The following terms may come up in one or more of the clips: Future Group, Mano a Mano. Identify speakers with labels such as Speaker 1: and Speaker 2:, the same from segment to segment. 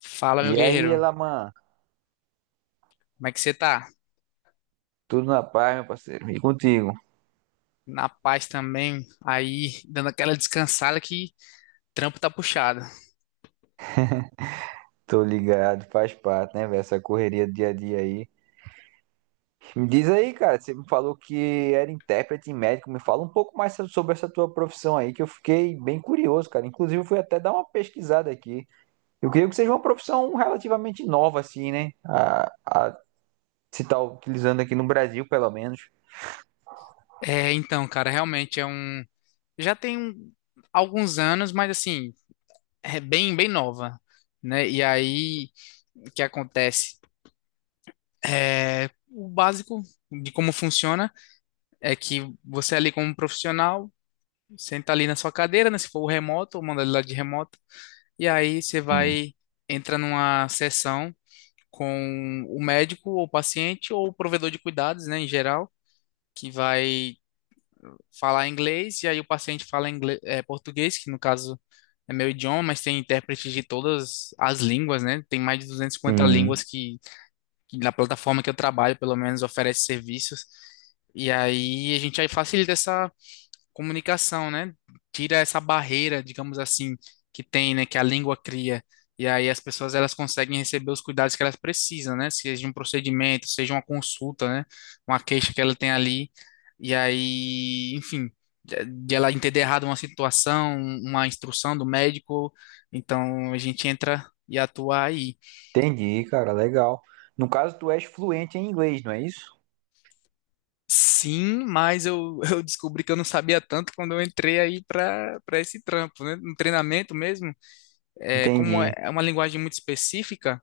Speaker 1: Fala, meu
Speaker 2: E aí,
Speaker 1: guerreiro.
Speaker 2: Elaman,
Speaker 1: Como é que você tá?
Speaker 2: tudo na paz, meu parceiro? E contigo?
Speaker 1: Na paz também, aí dando aquela descansada que trampo tá puxado.
Speaker 2: Tô ligado, faz parte, né, velho? Essa correria do dia a dia aí. Me diz aí, cara, você me falou que era intérprete e médico. Me fala um pouco mais sobre essa tua profissão aí, que eu fiquei bem curioso, cara. Inclusive, eu fui até dar uma pesquisada aqui. Eu creio que seja uma profissão relativamente nova, assim, né? A se tá utilizando aqui no Brasil, pelo menos.
Speaker 1: Então, cara, realmente é um. Já tem alguns anos, mas assim, é bem nova, né? E aí, o que acontece? O básico de como funciona é que você é ali como um profissional, senta ali na sua cadeira, né? Se for o remoto, ou manda ele lá de remoto, e aí você
Speaker 2: Sim.
Speaker 1: vai, entra numa sessão com o médico ou paciente ou o provedor de cuidados, né, em geral, que vai falar inglês e aí o paciente fala inglês, é, português, que no caso é meu idioma, mas tem intérpretes de todas as línguas, né? Tem mais de 250 línguas
Speaker 2: Sim.
Speaker 1: que na plataforma que eu trabalho, pelo menos, oferece serviços. E aí a gente aí facilita essa comunicação, né? Tira essa barreira, digamos assim, que tem, né? Que a língua cria. E aí as pessoas elas conseguem receber os cuidados que elas precisam, né? Seja um procedimento, seja uma consulta, né? Uma queixa que ela tem ali. E aí, enfim, de ela entender errado uma situação, uma instrução do médico. Então a gente entra e atua aí.
Speaker 2: Entendi, cara, legal. No caso, tu és fluente em inglês, não é isso?
Speaker 1: Sim, mas eu, eu descobri que eu não sabia tanto quando eu entrei aí para esse trampo, né? No treinamento mesmo. É, como é
Speaker 2: Entendi.
Speaker 1: é uma linguagem muito específica,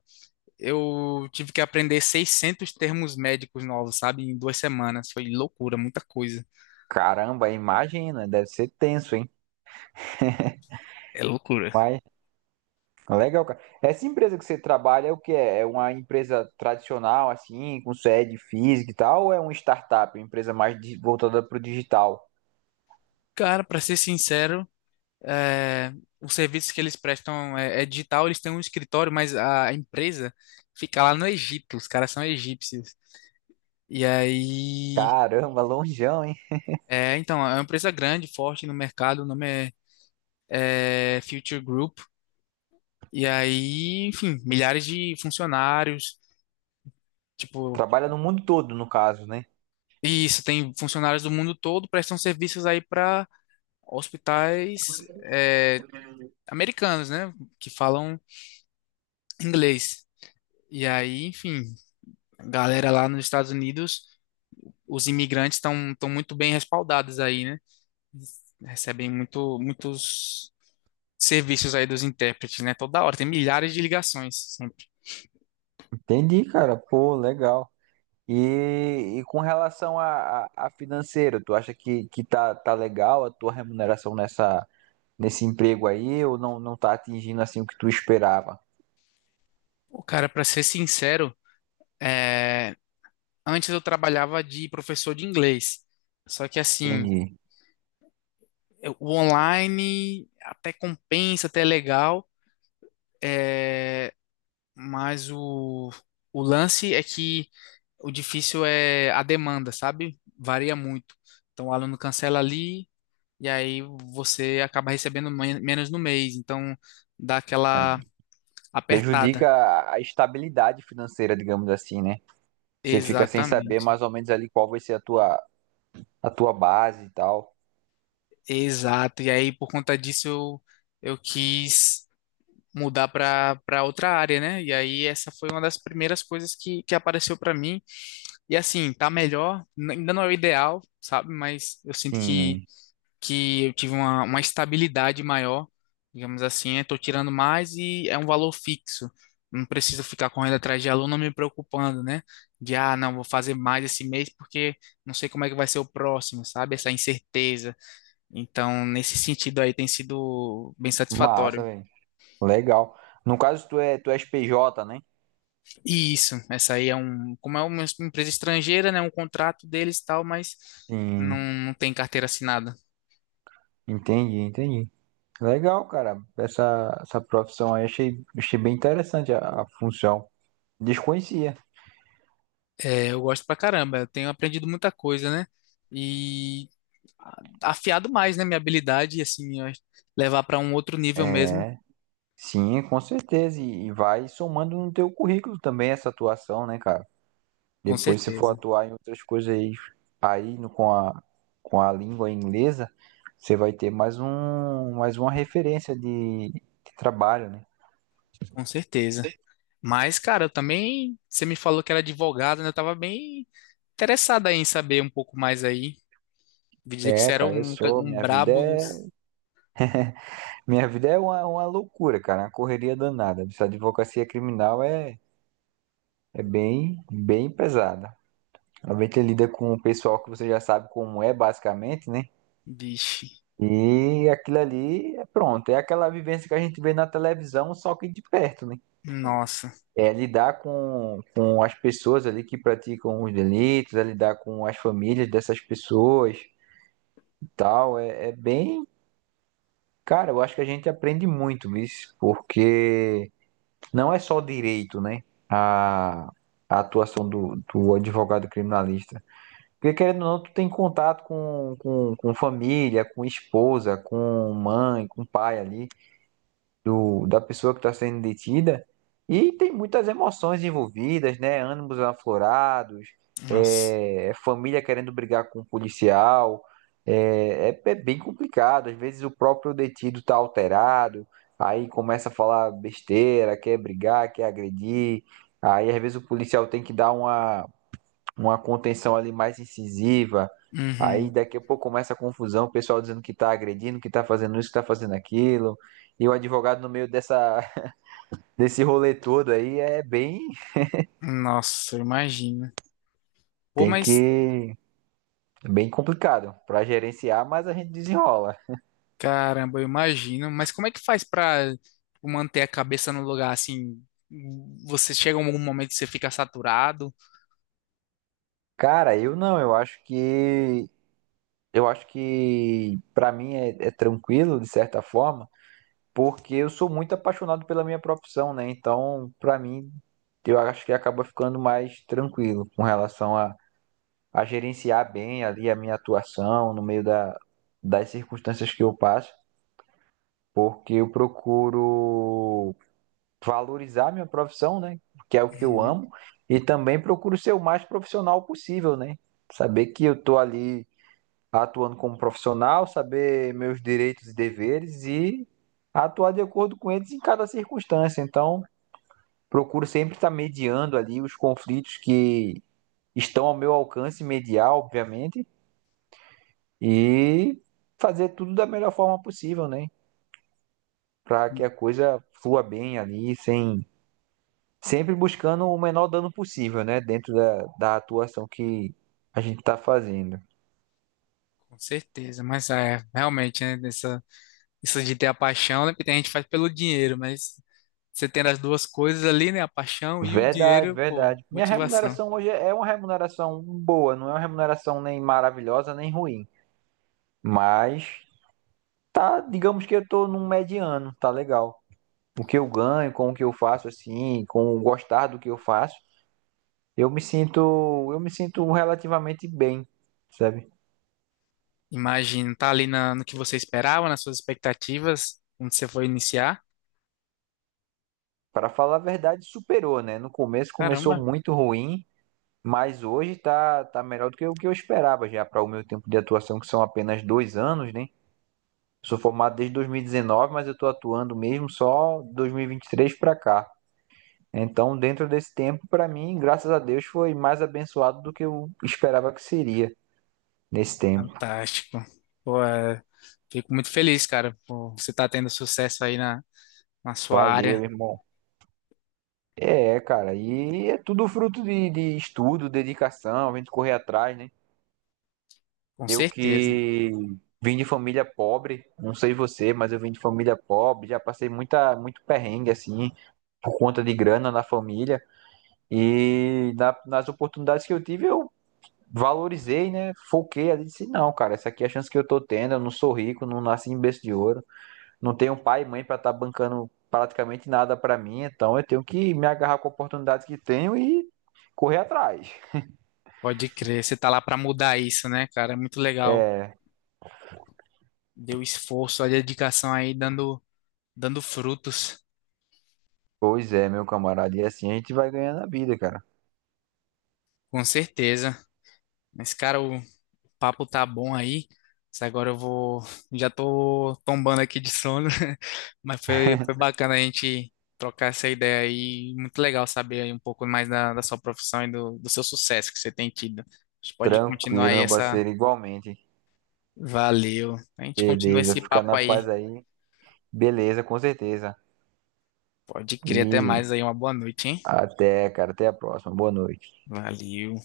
Speaker 1: eu tive que aprender 600 termos médicos novos, sabe? Em duas semanas. Foi loucura, muita coisa.
Speaker 2: Caramba, imagina, deve ser tenso, hein?
Speaker 1: É loucura.
Speaker 2: Mas legal, cara. Essa empresa que você trabalha é o que é? É uma empresa tradicional, assim, com sede física e tal, ou é uma startup, uma empresa mais voltada para o digital?
Speaker 1: Cara, para ser sincero, é, os serviços que eles prestam é, é digital, eles têm um escritório, mas a empresa fica lá no Egito. Os caras são egípcios. E aí.
Speaker 2: Caramba, longeão, hein?
Speaker 1: É, então, é uma empresa grande, forte no mercado, o nome é, é Future Group. E aí, enfim, milhares de funcionários. Tipo,
Speaker 2: Trabalha no mundo todo, no caso, né?
Speaker 1: e isso, tem funcionários do mundo todo, prestam serviços aí para hospitais é, americanos, né? Que falam inglês. E aí, enfim, a galera lá nos Estados Unidos, os imigrantes estão muito bem respaldados aí, né? Recebem muito, muitos serviços aí dos intérpretes, né? Toda hora, tem milhares de ligações sempre.
Speaker 2: Entendi, cara. Pô, legal. E com relação a financeiro, tu acha que tá legal a tua remuneração nesse emprego aí, ou não, não tá atingindo assim o que tu esperava?
Speaker 1: O cara, para ser sincero, é, antes eu trabalhava de professor de inglês. Só que assim,
Speaker 2: Entendi.
Speaker 1: é, o online até compensa, até é legal, mas o lance é que o difícil é a demanda, sabe? Varia muito. Então o aluno cancela ali e aí você acaba recebendo menos no mês. Então dá aquela apertada.
Speaker 2: Prejudica a estabilidade financeira, digamos assim, né? Você fica sem saber
Speaker 1: Exatamente.
Speaker 2: mais ou menos ali qual vai ser a tua, a, tua base e tal.
Speaker 1: Exato. E aí por conta disso eu quis mudar para outra área, né? E aí essa foi uma das primeiras coisas que apareceu para mim. E assim, tá melhor, ainda não é o ideal, sabe? Mas eu sinto
Speaker 2: Sim,
Speaker 1: que eu tive uma estabilidade maior, digamos assim, eu tô tirando mais e é um valor fixo. Não preciso ficar correndo atrás de aluno me preocupando, né? De, ah, não, vou fazer mais esse mês porque não sei como é que vai ser o próximo, sabe? Essa incerteza. Então, nesse sentido aí, tem sido bem
Speaker 2: massa,
Speaker 1: satisfatório.
Speaker 2: velho. Legal. No caso, tu és PJ, né?
Speaker 1: E isso, essa aí é um, como é uma empresa estrangeira, né? Um contrato deles e tal, mas não,
Speaker 2: Sim,
Speaker 1: não tem carteira assinada.
Speaker 2: entendi, entendi. Legal, cara. Essa profissão aí achei bem interessante a função. Desconhecia.
Speaker 1: É, eu gosto pra caramba, eu tenho aprendido muita coisa, né? E a- afiado mais, né, minha habilidade, e assim, levar pra um outro nível mesmo,
Speaker 2: É, sim, com certeza. E vai somando no teu currículo também essa atuação, né, cara?
Speaker 1: com
Speaker 2: Depois, se for
Speaker 1: certeza,
Speaker 2: atuar em outras coisas aí, aí com a língua inglesa, você vai ter mais um, mais uma referência de trabalho, né?
Speaker 1: com certeza. Mas, cara, eu também, você me falou que era advogado, né? Eu tava bem interessado aí em saber um pouco mais aí. Vi dizer que você
Speaker 2: É,
Speaker 1: era
Speaker 2: cara, eu
Speaker 1: um,
Speaker 2: sou.
Speaker 1: um
Speaker 2: Minha vida
Speaker 1: brabo
Speaker 2: é,
Speaker 1: dos...
Speaker 2: minha vida é uma loucura, cara, uma correria danada. Essa advocacia criminal é bem, bem pesada. Ela vem lida com o pessoal que você já sabe como é, basicamente, né?
Speaker 1: Vixe,
Speaker 2: E aquilo ali é pronto, é aquela vivência que a gente vê na televisão, só que de perto, né?
Speaker 1: nossa,
Speaker 2: É lidar com as pessoas ali que praticam os delitos, é lidar com as famílias dessas pessoas e tal. É, é bem. Cara, eu acho que a gente aprende muito isso, porque não é só direito, né? A atuação do advogado criminalista. Porque querendo ou não, tu tem contato com família, com esposa, com mãe, com pai ali, do, da pessoa que está sendo detida e tem muitas emoções envolvidas, né? Ânimos aflorados,
Speaker 1: nossa,
Speaker 2: é, é família querendo brigar com o policial, é, é, é bem complicado. Às vezes o próprio detido está alterado, aí começa a falar besteira, quer brigar, quer agredir, aí às vezes o policial tem que dar uma contenção ali mais incisiva. Aí
Speaker 1: uhum,
Speaker 2: daqui a pouco começa a confusão, o pessoal dizendo que tá agredindo, que tá fazendo isso, que tá fazendo aquilo. E o advogado no meio dessa, desse rolê todo aí
Speaker 1: nossa, eu imagino. Pô,
Speaker 2: tem
Speaker 1: mas
Speaker 2: que, é bem complicado pra gerenciar, mas a gente desenrola.
Speaker 1: caramba, eu imagino. Mas como é que faz pra tipo, manter a cabeça no lugar assim? Você chega a algum momento que você fica saturado?
Speaker 2: Cara, eu não, eu acho que pra mim é tranquilo de certa forma, porque eu sou muito apaixonado pela minha profissão, né? Então, pra mim, eu acho que acaba ficando mais tranquilo com relação a gerenciar bem ali a minha atuação no meio das circunstâncias que eu passo, porque eu procuro valorizar minha profissão, né? Que é o que eu
Speaker 1: Uhum.
Speaker 2: amo, e também procuro ser o mais profissional possível, né? Saber que eu tô ali atuando como profissional, saber meus direitos e deveres e atuar de acordo com eles em cada circunstância. Então, procuro sempre estar mediando ali os conflitos que estão ao meu alcance mediar, obviamente, e fazer tudo da melhor forma possível, né? Para que a coisa flua bem ali, sem sempre buscando o menor dano possível, né? Dentro da atuação que a gente está fazendo.
Speaker 1: Com certeza, mas é, realmente, né, nessa, isso de ter a paixão, né, porque tem gente que faz pelo dinheiro, mas você tendo as duas coisas ali, né, a paixão e o
Speaker 2: Verdade,
Speaker 1: dinheiro, pô,
Speaker 2: verdade. Minha
Speaker 1: motivação.
Speaker 2: remuneração hoje é uma remuneração boa, não é uma remuneração nem maravilhosa nem ruim, mas tá, digamos que eu tô num mediano, tá legal. O que eu ganho, com o que eu faço assim, com o gostar do que eu faço, Eu me sinto, eu me sinto, relativamente bem, sabe?
Speaker 1: Imagino, tá ali na, no que você esperava, nas suas expectativas, quando você foi iniciar.
Speaker 2: Para falar a verdade, superou, né? No começo começou
Speaker 1: Caramba.
Speaker 2: muito ruim, mas hoje tá melhor do que o que eu esperava já para o meu tempo de atuação, que são apenas 2 anos, né? Sou formado desde 2019, mas eu estou atuando mesmo só dois mil e vinte e três para cá. Então, dentro desse tempo, para mim, graças a Deus, foi mais abençoado do que eu esperava que seria nesse tempo.
Speaker 1: Fantástico. Pô, é, fico muito feliz, cara, por você estar tendo sucesso aí na, na sua área,
Speaker 2: Valeu, irmão. É, cara, e é tudo fruto de estudo, dedicação, a gente correr atrás, né?
Speaker 1: com
Speaker 2: Eu
Speaker 1: certeza.
Speaker 2: que vim de família pobre, não sei você, mas eu vim de família pobre, já passei muita, muito perrengue, assim, por conta de grana na família, e nas oportunidades que eu tive, eu valorizei, né? Foquei ali, disse, não, cara, essa aqui é a chance que eu tô tendo, eu não sou rico, não nasci em berço de ouro, não tenho pai e mãe para estar bancando praticamente nada para mim, então eu tenho que me agarrar com a oportunidade que tenho e correr atrás.
Speaker 1: Pode crer, você tá lá para mudar isso, né, cara? É muito legal. Deu esforço, a dedicação aí dando, dando frutos,
Speaker 2: Pois é, meu camarada, e assim a gente vai ganhando a vida, cara.
Speaker 1: com certeza. Mas, cara, o, papo tá bom aí. Mas agora eu vou. Já tô tombando aqui de sono, mas foi, foi bacana a gente trocar essa ideia aí. Muito legal saber aí um pouco mais da, da sua profissão e do, do seu sucesso que você tem tido. A gente pode continuar
Speaker 2: Tranquilo,
Speaker 1: aí
Speaker 2: meu
Speaker 1: essa.
Speaker 2: parceiro, igualmente.
Speaker 1: Valeu. A gente continua
Speaker 2: Beleza,
Speaker 1: esse
Speaker 2: fica
Speaker 1: papo
Speaker 2: na
Speaker 1: aí.
Speaker 2: paz aí. Beleza, com certeza.
Speaker 1: Pode crer, até mais
Speaker 2: E
Speaker 1: aí. Uma boa noite, hein?
Speaker 2: até, cara, até a próxima. Boa noite.
Speaker 1: Valeu.